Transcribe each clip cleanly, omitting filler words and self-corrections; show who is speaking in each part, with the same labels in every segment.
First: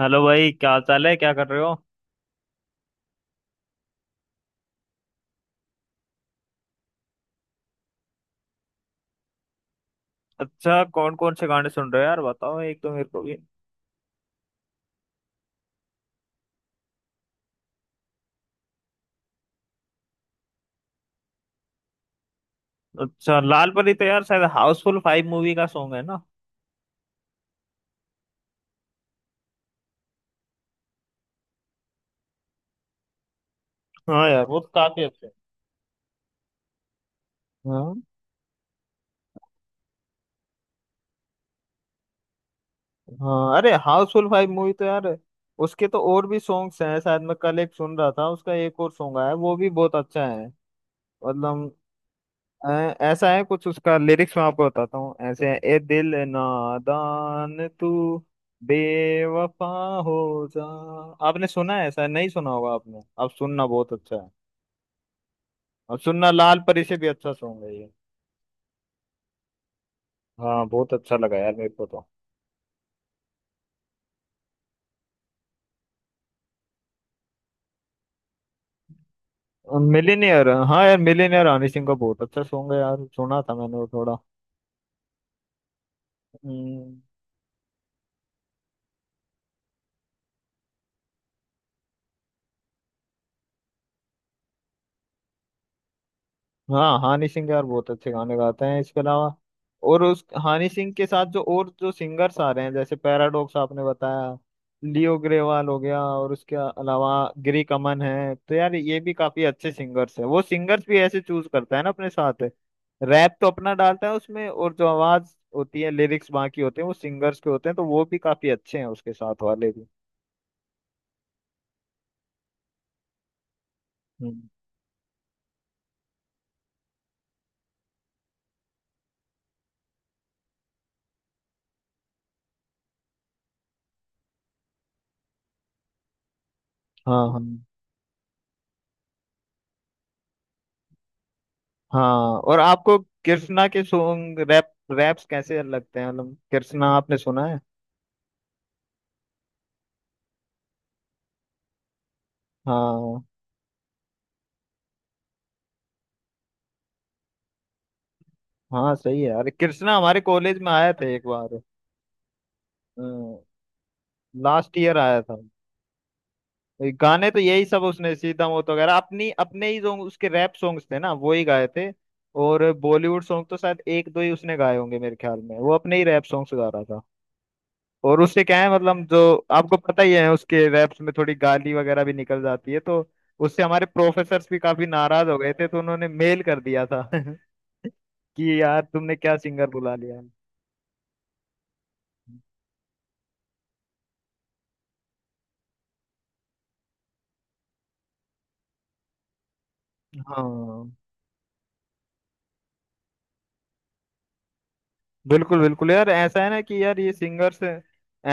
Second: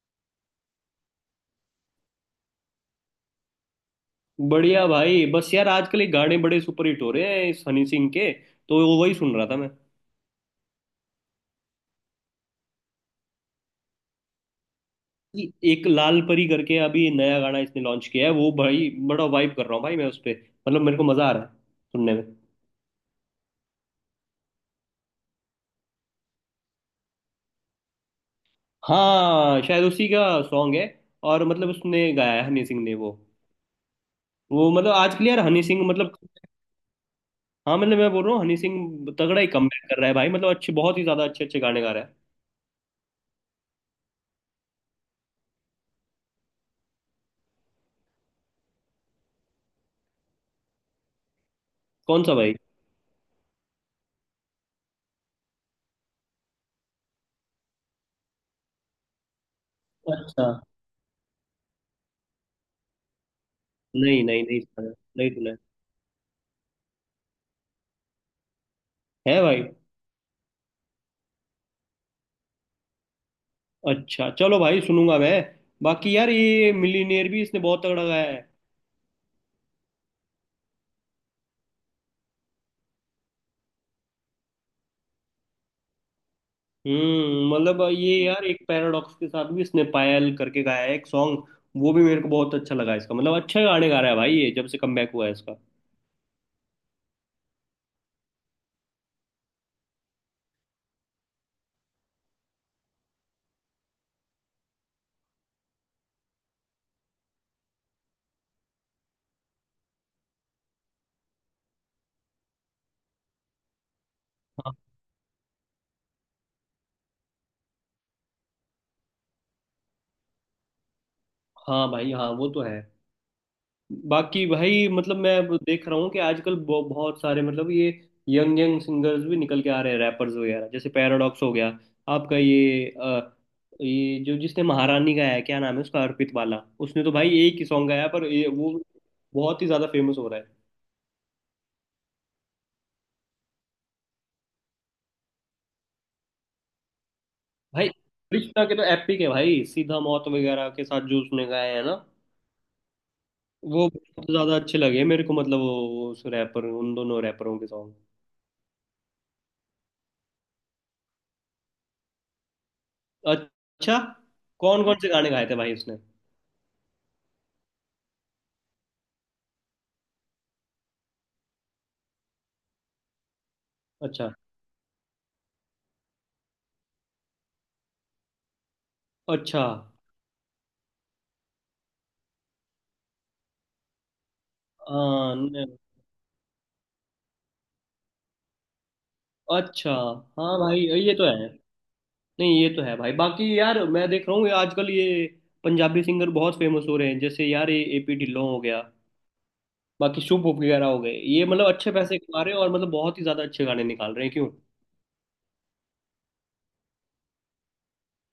Speaker 1: Hello भाई, क्या हाल चाल है? क्या कर रहे हो?
Speaker 2: बढ़िया भाई, बस यार आजकल ये गाने बड़े सुपरहिट हो रहे हैं इस हनी सिंह के। तो वो वही सुन रहा था मैं।
Speaker 1: अच्छा, कौन कौन से गाने सुन रहे हो यार? बताओ एक तो मेरे को भी।
Speaker 2: कि एक लाल परी करके अभी नया गाना इसने लॉन्च किया है, वो भाई बड़ा वाइब कर रहा हूँ भाई मैं उस पे। मतलब मेरे को मजा आ रहा है सुनने में।
Speaker 1: अच्छा, लाल परी तो यार शायद हाउसफुल फाइव मूवी का सॉन्ग है ना?
Speaker 2: हाँ, शायद उसी का सॉन्ग है। और मतलब उसने गाया है हनी सिंह ने वो
Speaker 1: हाँ यार, वो तो
Speaker 2: वो मतलब
Speaker 1: काफी अच्छा
Speaker 2: आजकल
Speaker 1: है।
Speaker 2: यार हनी सिंह मतलब। हाँ मतलब
Speaker 1: हाँ।
Speaker 2: मैं बोल रहा हूँ हनी सिंह तगड़ा ही कमबैक कर रहा है भाई, मतलब अच्छे, बहुत ही ज्यादा अच्छे अच्छे गाने गा रहा है।
Speaker 1: हाँ अरे, हाउसफुल फाइव मूवी तो यार उसके तो और भी सॉन्ग्स हैं। शायद मैं कल एक सुन रहा था, उसका एक और सॉन्ग आया, वो भी बहुत अच्छा है। मतलब
Speaker 2: कौन सा भाई?
Speaker 1: ऐसा है कुछ। उसका लिरिक्स मैं आपको बताता हूँ, ऐसे है, ए दिल नादान तू बेवफा हो
Speaker 2: अच्छा।
Speaker 1: जा। आपने सुना है? ऐसा नहीं सुना होगा आपने, आप सुनना, बहुत अच्छा
Speaker 2: नहीं
Speaker 1: है।
Speaker 2: नहीं नहीं सुना है, नहीं सुना।
Speaker 1: और सुनना, लाल परी से भी अच्छा सॉन्ग है ये।
Speaker 2: है भाई।
Speaker 1: हाँ, बहुत अच्छा लगा यार मेरे को तो।
Speaker 2: अच्छा चलो भाई सुनूंगा मैं। बाकी यार ये मिलीनियर भी इसने बहुत तगड़ा गाया है।
Speaker 1: मिलीनियर, हाँ यार, मिलीनियर हनी सिंह का बहुत अच्छा सॉन्ग है यार, सुना था मैंने वो थोड़ा। हम्म।
Speaker 2: मतलब ये यार एक पैराडॉक्स के साथ भी इसने पायल करके गाया है एक सॉन्ग। वो भी मेरे को बहुत अच्छा लगा इसका, मतलब अच्छे गाने गा रहा है भाई ये जब से कमबैक हुआ है इसका।
Speaker 1: हाँ, हानि सिंह यार बहुत अच्छे गाने गाते हैं। इसके अलावा और उस हानि सिंह के साथ जो और जो सिंगर्स आ रहे हैं, जैसे पैराडॉक्स आपने बताया, लियो ग्रेवाल हो गया, और उसके अलावा गिरी कमन है, तो यार ये भी काफी अच्छे सिंगर्स हैं। वो सिंगर्स भी ऐसे चूज करता है ना अपने साथ, रैप तो अपना डालता है उसमें, और
Speaker 2: हाँ
Speaker 1: जो आवाज होती है, लिरिक्स बाकी होते हैं वो सिंगर्स के होते हैं, तो वो भी काफी अच्छे हैं उसके साथ वाले भी।
Speaker 2: हाँ भाई, हाँ वो तो है। बाकी
Speaker 1: हम्म।
Speaker 2: भाई मतलब मैं अब देख रहा हूँ कि आजकल बहुत सारे मतलब ये यंग यंग सिंगर्स भी निकल के आ रहे हैं, रैपर्स वगैरह जैसे पैराडॉक्स हो गया आपका, ये जो जिसने महारानी गाया है, क्या नाम है उसका, अर्पित वाला, उसने तो
Speaker 1: हाँ
Speaker 2: भाई
Speaker 1: हाँ
Speaker 2: एक ही सॉन्ग गाया पर ये वो बहुत ही ज्यादा फेमस हो रहा है।
Speaker 1: हाँ। और आपको कृष्णा के सॉन्ग, रैप, रैप्स कैसे लगते हैं? मतलब कृष्णा आपने सुना है?
Speaker 2: भाई कृष्णा के तो एपिक है भाई, सीधा मौत वगैरह के साथ जो उसने गाया है ना
Speaker 1: हाँ
Speaker 2: वो बहुत ज्यादा अच्छे लगे मेरे को, मतलब वो उस रैपर उन दोनों रैपरों के सॉन्ग।
Speaker 1: हाँ, सही है। अरे कृष्णा हमारे कॉलेज में आया था एक बार।
Speaker 2: अच्छा,
Speaker 1: लास्ट
Speaker 2: कौन
Speaker 1: ईयर
Speaker 2: कौन से
Speaker 1: आया
Speaker 2: गाने
Speaker 1: था।
Speaker 2: गाए थे भाई उसने?
Speaker 1: ये गाने तो यही सब उसने, सीता मोत वगैरह, अपनी अपने ही सॉन्ग, उसके रैप सॉन्ग्स थे ना, वो ही गाए थे। और बॉलीवुड सॉन्ग तो शायद एक दो
Speaker 2: अच्छा।
Speaker 1: ही उसने गाए होंगे मेरे ख्याल में, वो अपने ही रैप सॉन्ग्स गा रहा था। और उससे क्या है, मतलब जो
Speaker 2: अच्छा।
Speaker 1: आपको पता ही है, उसके रैप्स में थोड़ी गाली वगैरह भी निकल जाती है, तो उससे हमारे प्रोफेसर्स भी काफी नाराज
Speaker 2: हाँ
Speaker 1: हो गए थे, तो उन्होंने मेल कर दिया था कि यार तुमने क्या सिंगर
Speaker 2: अच्छा।
Speaker 1: बुला लिया।
Speaker 2: हाँ भाई ये तो है। नहीं ये तो है भाई, बाकी यार मैं देख रहा हूँ ये आजकल ये पंजाबी सिंगर बहुत फेमस हो रहे हैं, जैसे यार ये एपी ढिल्लों हो गया, बाकी शुभ वगैरह
Speaker 1: हाँ
Speaker 2: हो गए, ये मतलब अच्छे पैसे कमा रहे हैं और मतलब बहुत ही ज्यादा अच्छे गाने निकाल रहे हैं क्यों।
Speaker 1: बिल्कुल बिल्कुल यार, ऐसा है ना कि यार ये सिंगर्स,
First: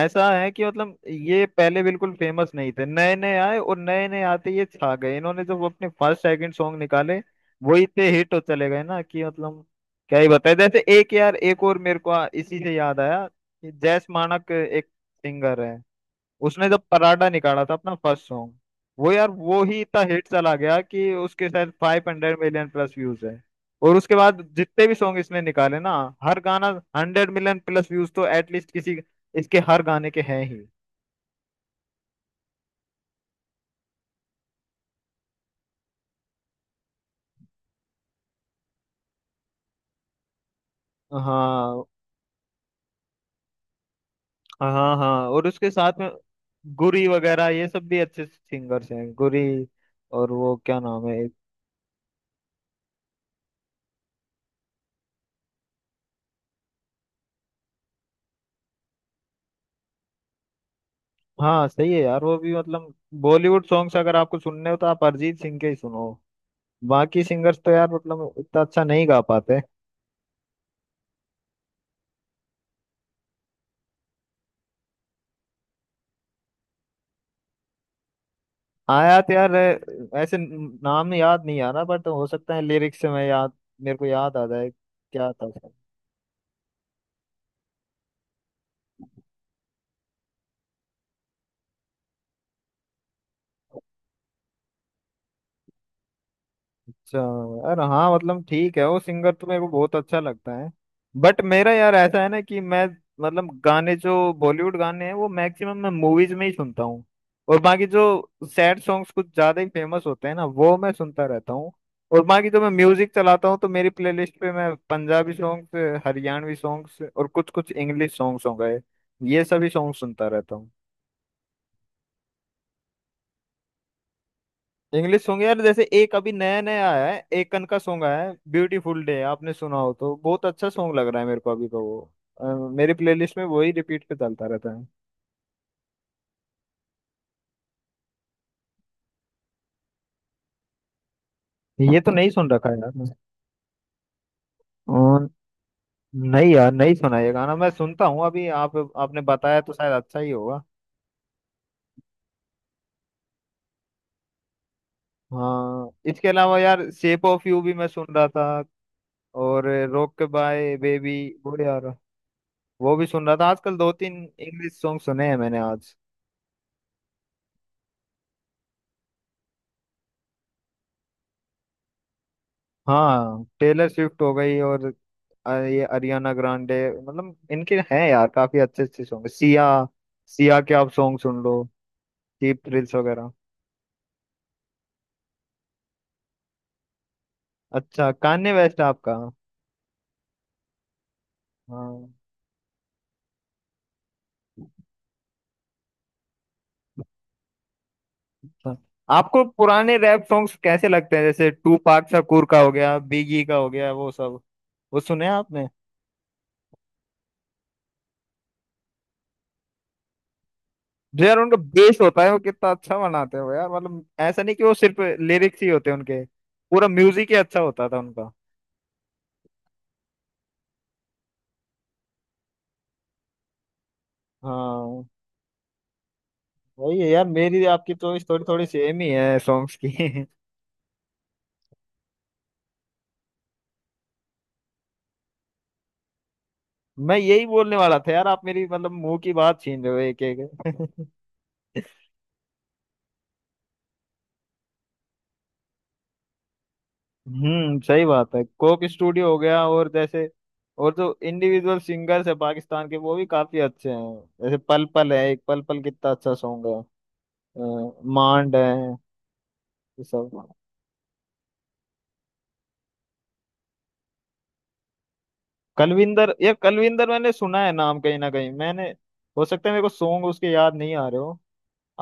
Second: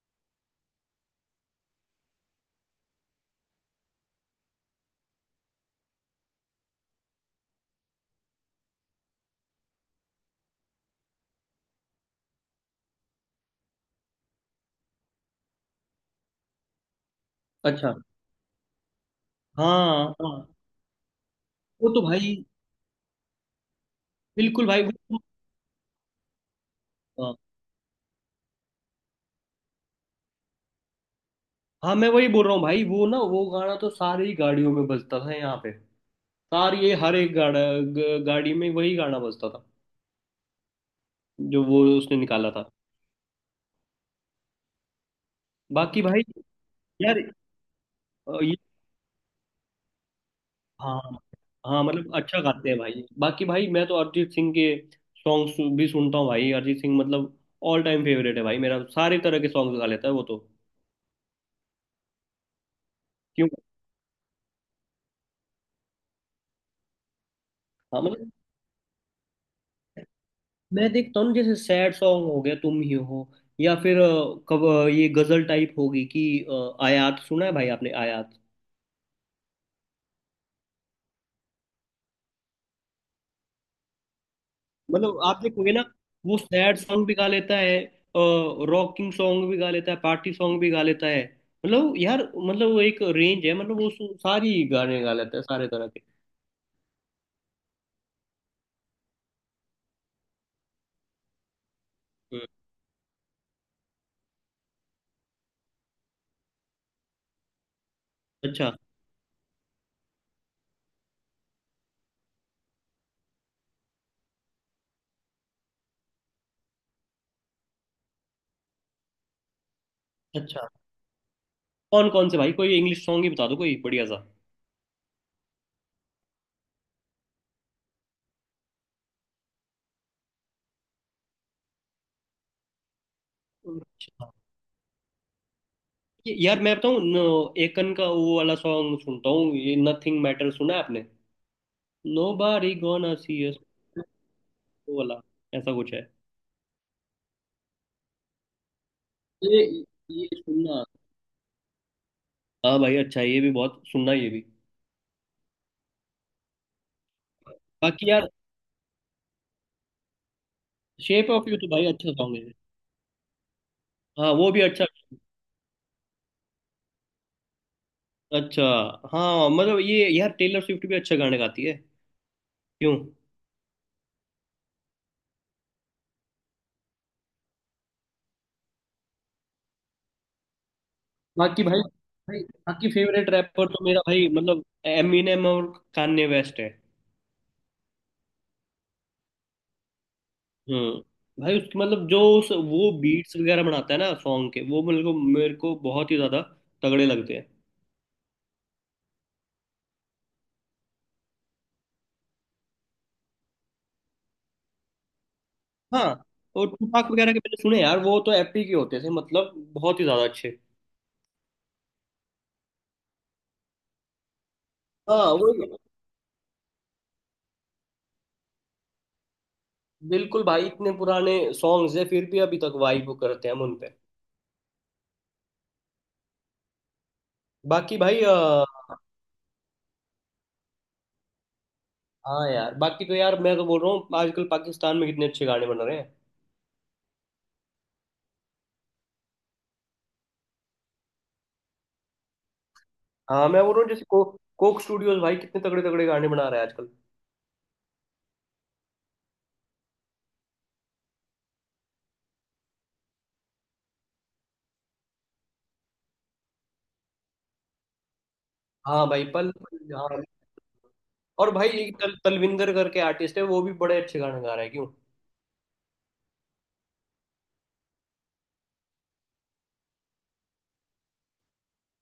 Speaker 1: ऐसा है कि मतलब ये पहले बिल्कुल फेमस नहीं थे, नए नए आए, और नए नए आते ये छा गए। इन्होंने जब अपने फर्स्ट सेकंड सॉन्ग निकाले, वो इतने हिट हो चले गए ना कि मतलब क्या ही बताए। जैसे एक यार, एक और मेरे को इसी से याद आया कि जैस मानक एक सिंगर है, उसने जब पराठा निकाला था अपना
Speaker 2: अच्छा।
Speaker 1: फर्स्ट सॉन्ग, वो यार वो ही इतना
Speaker 2: हाँ
Speaker 1: हिट
Speaker 2: हाँ,
Speaker 1: चला गया कि उसके शायद
Speaker 2: वो तो
Speaker 1: फाइव
Speaker 2: भाई।
Speaker 1: हंड्रेड मिलियन प्लस व्यूज है। और उसके बाद
Speaker 2: बिल्कुल भाई
Speaker 1: जितने भी सॉन्ग इसने निकाले ना, हर गाना हंड्रेड
Speaker 2: हाँ
Speaker 1: मिलियन प्लस व्यूज तो एटलीस्ट किसी, इसके हर गाने के हैं ही।
Speaker 2: हाँ, मैं वही बोल रहा हूँ भाई, वो ना वो गाना तो सारी गाड़ियों में बजता था यहाँ पे। सारी, ये हर एक गाड़ी में वही गाना बजता था जो वो
Speaker 1: हाँ
Speaker 2: उसने निकाला था।
Speaker 1: हाँ हाँ। और उसके साथ
Speaker 2: बाकी
Speaker 1: में
Speaker 2: भाई,
Speaker 1: गुरी
Speaker 2: यार
Speaker 1: वगैरह, ये सब भी अच्छे
Speaker 2: ये।
Speaker 1: सिंगर्स हैं, गुरी और वो क्या
Speaker 2: हाँ
Speaker 1: नाम है एक-।
Speaker 2: हाँ मतलब अच्छा गाते हैं भाई। बाकी भाई मैं तो अरिजीत सिंह के सॉन्ग्स भी सुनता हूँ भाई। अरिजीत सिंह मतलब ऑल टाइम फेवरेट है भाई मेरा, सारे तरह के सॉन्ग गा लेता है वो तो।
Speaker 1: हाँ सही है यार, वो भी मतलब
Speaker 2: क्यों?
Speaker 1: बॉलीवुड सॉन्ग्स अगर आपको सुनने हो तो आप अरिजीत सिंह के ही सुनो। बाकी सिंगर्स तो यार
Speaker 2: हाँ मतलब
Speaker 1: मतलब इतना अच्छा नहीं गा पाते।
Speaker 2: मैं देखता हूँ ना, जैसे सैड सॉन्ग हो गया तुम ही हो, या फिर ये गजल टाइप होगी कि आयात, सुना है भाई आपने आयात?
Speaker 1: आया तो यार, ऐसे नाम याद नहीं आ रहा, बट हो सकता है लिरिक्स से मैं याद, मेरे को याद आ जाए
Speaker 2: मतलब
Speaker 1: क्या
Speaker 2: आप
Speaker 1: था।
Speaker 2: देखोगे ना, वो सैड सॉन्ग भी गा लेता है, रॉकिंग सॉन्ग भी गा लेता है, पार्टी सॉन्ग भी गा लेता है, मतलब यार मतलब वो एक रेंज है, मतलब वो सारी गाने गा लेता है सारे तरह के।
Speaker 1: अच्छा यार, हाँ मतलब ठीक है, वो सिंगर तो मेरे को बहुत अच्छा लगता है, बट मेरा यार ऐसा है ना
Speaker 2: हम्म।
Speaker 1: कि मैं, मतलब गाने जो बॉलीवुड गाने हैं वो मैक्सिमम मैं मूवीज में ही सुनता हूँ। और बाकी जो
Speaker 2: अच्छा।
Speaker 1: सैड सॉन्ग्स कुछ ज्यादा ही फेमस होते हैं ना, वो मैं सुनता रहता हूँ। और बाकी जो मैं म्यूजिक चलाता हूँ तो मेरी प्लेलिस्ट पे मैं पंजाबी सॉन्ग्स, हरियाणवी सॉन्ग्स और कुछ कुछ इंग्लिश सॉन्ग्स हो गए, ये सभी सॉन्ग सुनता रहता
Speaker 2: अच्छा,
Speaker 1: हूँ।
Speaker 2: कौन कौन से भाई? कोई इंग्लिश सॉन्ग ही बता दो कोई बढ़िया सा।
Speaker 1: इंग्लिश सॉन्ग यार, जैसे एक अभी नया नया आया है एकन का सॉन्ग, आया है ब्यूटीफुल डे, आपने सुना हो तो, बहुत अच्छा सॉन्ग लग रहा है मेरे को अभी तो वो। अ, मेरी प्लेलिस्ट में वही रिपीट पे
Speaker 2: अच्छा
Speaker 1: चलता रहता है।
Speaker 2: यार मैं बताऊं एकन का वो वाला सॉन्ग सुनता हूँ ये, नथिंग मैटर सुना है आपने?
Speaker 1: ये तो
Speaker 2: नो
Speaker 1: नहीं सुन रखा
Speaker 2: बारी
Speaker 1: है यार मैंने।
Speaker 2: गोना सी अस,
Speaker 1: अ,
Speaker 2: वो वाला, ऐसा कुछ है।
Speaker 1: नहीं यार, नहीं सुना। ये गाना मैं सुनता हूँ अभी, आप आपने बताया
Speaker 2: ये
Speaker 1: तो शायद अच्छा
Speaker 2: ये
Speaker 1: ही होगा।
Speaker 2: सुनना। हाँ भाई, अच्छा ये भी बहुत सुनना, ये भी।
Speaker 1: हाँ, इसके अलावा यार शेप ऑफ यू भी मैं सुन
Speaker 2: बाकी
Speaker 1: रहा
Speaker 2: यार।
Speaker 1: था, और rockabye baby
Speaker 2: shape of
Speaker 1: वो
Speaker 2: यू तो भाई
Speaker 1: यार,
Speaker 2: अच्छा सॉन्ग है।
Speaker 1: वो भी सुन रहा था। आजकल दो तीन
Speaker 2: हाँ वो भी
Speaker 1: इंग्लिश
Speaker 2: अच्छा।
Speaker 1: सॉन्ग सुने हैं मैंने आज।
Speaker 2: अच्छा। हाँ मतलब ये यार टेलर स्विफ्ट भी अच्छा गाने गाती है क्यों।
Speaker 1: हाँ, टेलर स्विफ्ट हो गई, और ये अरियाना ग्रांडे, मतलब इनके हैं यार काफी अच्छे अच्छे सॉन्ग। सिया, सिया के आप सॉन्ग सुन लो,
Speaker 2: बाकी भाई। भाई।
Speaker 1: चीप
Speaker 2: बाकी
Speaker 1: थ्रिल्स
Speaker 2: फेवरेट
Speaker 1: वगैरह।
Speaker 2: रैपर तो मेरा भाई मतलब एमिनेम और कान्ये वेस्ट है।
Speaker 1: अच्छा, कान्ये वेस्ट आपका?
Speaker 2: हम्म। भाई उसकी, मतलब
Speaker 1: हाँ।
Speaker 2: जो उस वो बीट्स वगैरह बनाता है ना सॉन्ग के, वो मेरे को बहुत ही ज्यादा तगड़े लगते हैं।
Speaker 1: अच्छा। आपको पुराने रैप सॉन्ग्स कैसे लगते हैं? जैसे टू पाक शकूर का हो गया, बिगी का हो गया, वो सब वो सुने हैं आपने?
Speaker 2: हाँ, और टुपाक वगैरह के मैंने सुने यार, वो तो एपिक ही होते थे, मतलब बहुत ही ज्यादा अच्छे।
Speaker 1: जो यार उनका बेस होता है, वो कितना अच्छा बनाते हो यार, मतलब ऐसा नहीं कि वो सिर्फ
Speaker 2: हाँ वो
Speaker 1: लिरिक्स ही होते हैं उनके, पूरा म्यूजिक ही अच्छा होता था उनका।
Speaker 2: बिल्कुल भाई, इतने पुराने सॉन्ग्स है फिर भी अभी तक वाइब करते हैं हम उन पे।
Speaker 1: हाँ, वही है यार, मेरी आपकी
Speaker 2: बाकी भाई
Speaker 1: चॉइस थोड़ी थोड़ी सेम ही है सॉन्ग्स की।
Speaker 2: हाँ यार बाकी तो यार मैं तो बोल रहा हूँ, आजकल पाकिस्तान में कितने अच्छे गाने बन रहे हैं।
Speaker 1: मैं यही बोलने वाला था यार, आप मेरी मतलब मुंह की बात छीन रहे हो एक एक
Speaker 2: हाँ मैं बोल रहा हूँ, जैसे कोक स्टूडियोज भाई कितने तगड़े तगड़े गाने बना रहा है आजकल।
Speaker 1: हम्म, सही बात है, कोक स्टूडियो हो गया, और जैसे और जो इंडिविजुअल सिंगर्स है पाकिस्तान के, वो भी काफी अच्छे हैं। जैसे पल पल है एक, पल पल कितना अच्छा सॉन्ग है। मांड है,
Speaker 2: हाँ भाई पल पल,
Speaker 1: ये
Speaker 2: हाँ।
Speaker 1: सब,
Speaker 2: और भाई एक तलविंदर करके आर्टिस्ट है, वो भी बड़े अच्छे गाने गा रहा है क्यों।
Speaker 1: कलविंदर। ये कलविंदर मैंने सुना है नाम कहीं ना कहीं मैंने। हो सकता है मेरे को सॉन्ग उसके याद नहीं आ रहे हो।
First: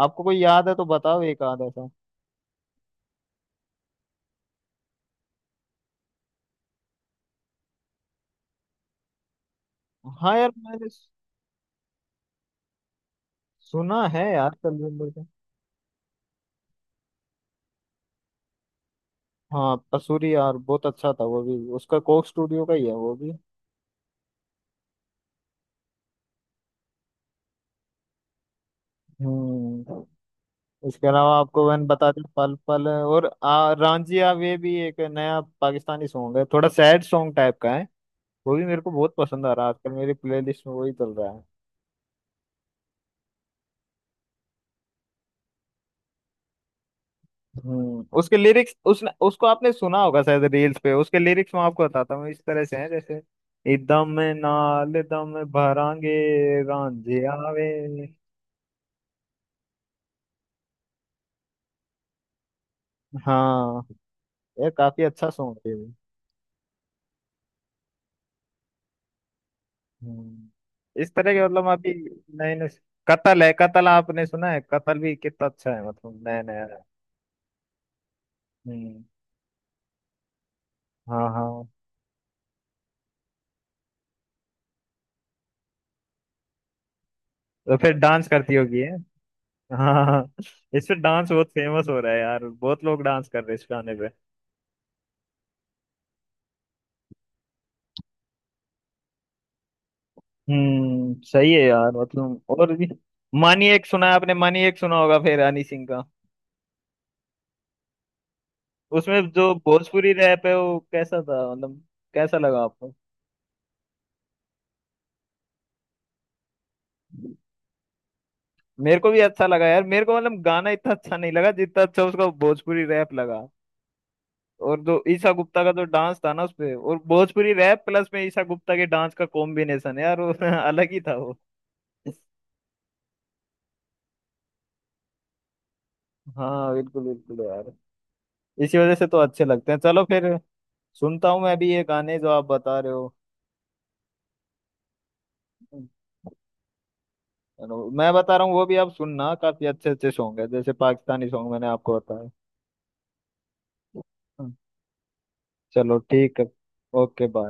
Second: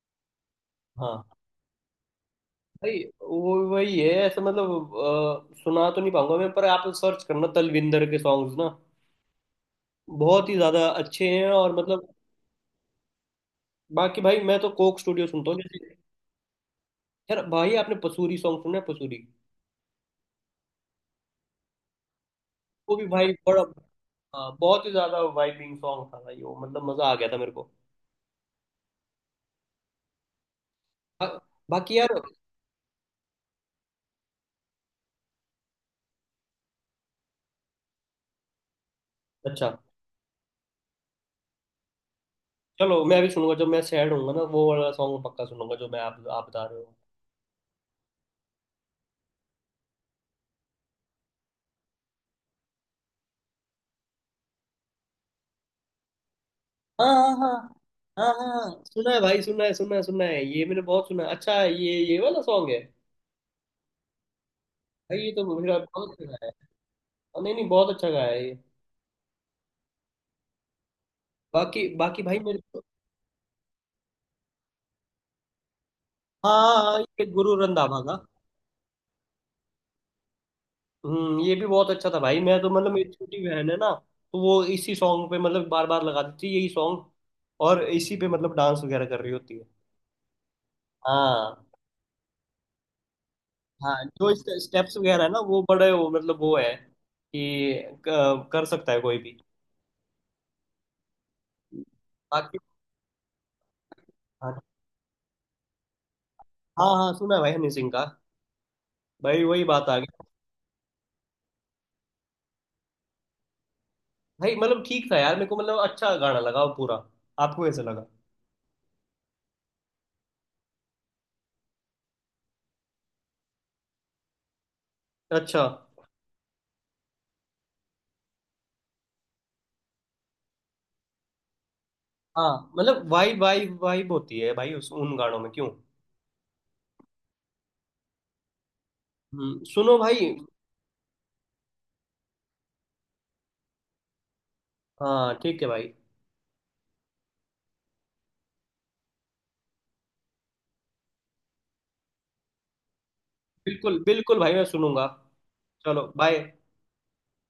Speaker 1: आपको कोई याद है तो बताओ
Speaker 2: हाँ
Speaker 1: एक आध ऐसा।
Speaker 2: भाई वो वही है, ऐसा मतलब सुना तो नहीं पाऊंगा मैं पर आप सर्च करना तलविंदर के सॉन्ग्स ना,
Speaker 1: हाँ
Speaker 2: बहुत
Speaker 1: यार
Speaker 2: ही ज्यादा
Speaker 1: मैंने
Speaker 2: अच्छे हैं और मतलब।
Speaker 1: सुना
Speaker 2: बाकी
Speaker 1: है
Speaker 2: भाई
Speaker 1: यार,
Speaker 2: मैं तो कोक
Speaker 1: कलविंदर।
Speaker 2: स्टूडियो सुनता हूँ। यार भाई आपने पसूरी सॉन्ग सुना है, पसूरी?
Speaker 1: हाँ कसूरी यार, बहुत अच्छा था, वो भी उसका कोक स्टूडियो का ही है
Speaker 2: वो भी
Speaker 1: वो भी।
Speaker 2: भाई बड़ा बहुत ही ज्यादा वाइबिंग सॉन्ग था भाई वो, मतलब मजा आ गया था मेरे को।
Speaker 1: हम्म। इसके
Speaker 2: बा,
Speaker 1: अलावा आपको मैंने
Speaker 2: बाकी
Speaker 1: बता
Speaker 2: यार।
Speaker 1: दिया, पल पल और रांझिया वे भी एक नया पाकिस्तानी सॉन्ग है, थोड़ा सैड सॉन्ग टाइप का है। वो भी मेरे को बहुत पसंद आ रहा
Speaker 2: अच्छा,
Speaker 1: है आजकल, मेरी प्लेलिस्ट में वही चल रहा है।
Speaker 2: चलो मैं भी सुनूंगा, जब मैं सैड होऊंगा ना वो वाला सॉन्ग पक्का सुनूंगा जो मैं आप बता रहे हो।
Speaker 1: हम्म, उसके लिरिक्स, उसने उसको आपने सुना होगा शायद रील्स पे। उसके लिरिक्स मैं आपको बताता हूँ, इस तरह से हैं जैसे, इदम नाल दम भरांगे,
Speaker 2: हाँ
Speaker 1: रांझिया
Speaker 2: हाँ
Speaker 1: वे।
Speaker 2: हाँ हाँ हाँ सुना है भाई, सुना है, सुना है, सुना है, ये मैंने बहुत सुना है। अच्छा, ये वाला सॉन्ग है।
Speaker 1: हाँ, ये काफी
Speaker 2: भाई
Speaker 1: अच्छा
Speaker 2: ये तो
Speaker 1: सॉन्ग है।
Speaker 2: मेरा बहुत अच्छा गाया है, नहीं नहीं बहुत अच्छा गाया है ये।
Speaker 1: हम्म। इस तरह के मतलब
Speaker 2: बाकी
Speaker 1: अभी
Speaker 2: बाकी भाई
Speaker 1: नए
Speaker 2: मेरे
Speaker 1: नए,
Speaker 2: को
Speaker 1: कतल है कतल, आपने सुना है? कतल भी कितना अच्छा है, मतलब नया
Speaker 2: हाँ
Speaker 1: नया है।
Speaker 2: हाँ, हाँ, ये गुरु रंधावा का।
Speaker 1: हम्म। हाँ
Speaker 2: ये भी
Speaker 1: हाँ।
Speaker 2: बहुत अच्छा था भाई, मैं तो मतलब मेरी छोटी बहन है ना, तो वो इसी सॉन्ग पे मतलब बार बार लगा देती है यही सॉन्ग,
Speaker 1: तो
Speaker 2: और
Speaker 1: फिर
Speaker 2: इसी
Speaker 1: डांस
Speaker 2: पे मतलब
Speaker 1: करती होगी
Speaker 2: डांस
Speaker 1: है।
Speaker 2: वगैरह कर रही होती है।
Speaker 1: हाँ हाँ हाँ। इस पे डांस बहुत
Speaker 2: हाँ
Speaker 1: फेमस हो रहा है यार, बहुत लोग डांस कर रहे हैं इस गाने
Speaker 2: हाँ,
Speaker 1: पे।
Speaker 2: जो स्टेप्स वगैरह है ना, वो बड़े, वो मतलब वो है कि कर सकता है कोई भी।
Speaker 1: हम्म, सही है यार, मतलब
Speaker 2: बाकी।
Speaker 1: और भी। मानी एक सुना है आपने?
Speaker 2: हाँ
Speaker 1: मानी एक सुना होगा फिर, हनी सिंह का।
Speaker 2: हाँ सुना है भाई हनी सिंह का।
Speaker 1: उसमें
Speaker 2: भाई
Speaker 1: जो
Speaker 2: वही बात आ गई।
Speaker 1: भोजपुरी रैप है वो कैसा था, मतलब कैसा लगा आपको?
Speaker 2: भाई मतलब ठीक था यार मेरे को, मतलब अच्छा गाना लगा वो पूरा। आपको कैसा लगा?
Speaker 1: मेरे को भी अच्छा लगा यार, मेरे को मतलब गाना इतना अच्छा नहीं लगा जितना अच्छा उसका भोजपुरी रैप लगा। और जो ईशा गुप्ता
Speaker 2: अच्छा।
Speaker 1: का जो डांस था ना उसपे, और भोजपुरी रैप प्लस में ईशा गुप्ता के डांस का कॉम्बिनेशन यार वो अलग ही था वो।
Speaker 2: हाँ मतलब वाइब वाइब वाइब होती है भाई उस उन गानों में क्यों।
Speaker 1: हाँ बिल्कुल बिल्कुल यार, इसी वजह से तो अच्छे लगते हैं।
Speaker 2: सुनो
Speaker 1: चलो
Speaker 2: भाई।
Speaker 1: फिर, सुनता हूँ मैं भी ये गाने जो आप बता रहे हो।
Speaker 2: हाँ ठीक है भाई।
Speaker 1: चलो, मैं बता रहा हूँ वो भी आप सुनना, काफी अच्छे अच्छे सॉन्ग है जैसे पाकिस्तानी सॉन्ग मैंने आपको बताया।
Speaker 2: बिल्कुल बिल्कुल भाई मैं सुनूंगा।
Speaker 1: चलो
Speaker 2: चलो
Speaker 1: ठीक
Speaker 2: बाय।
Speaker 1: है। Okay bye.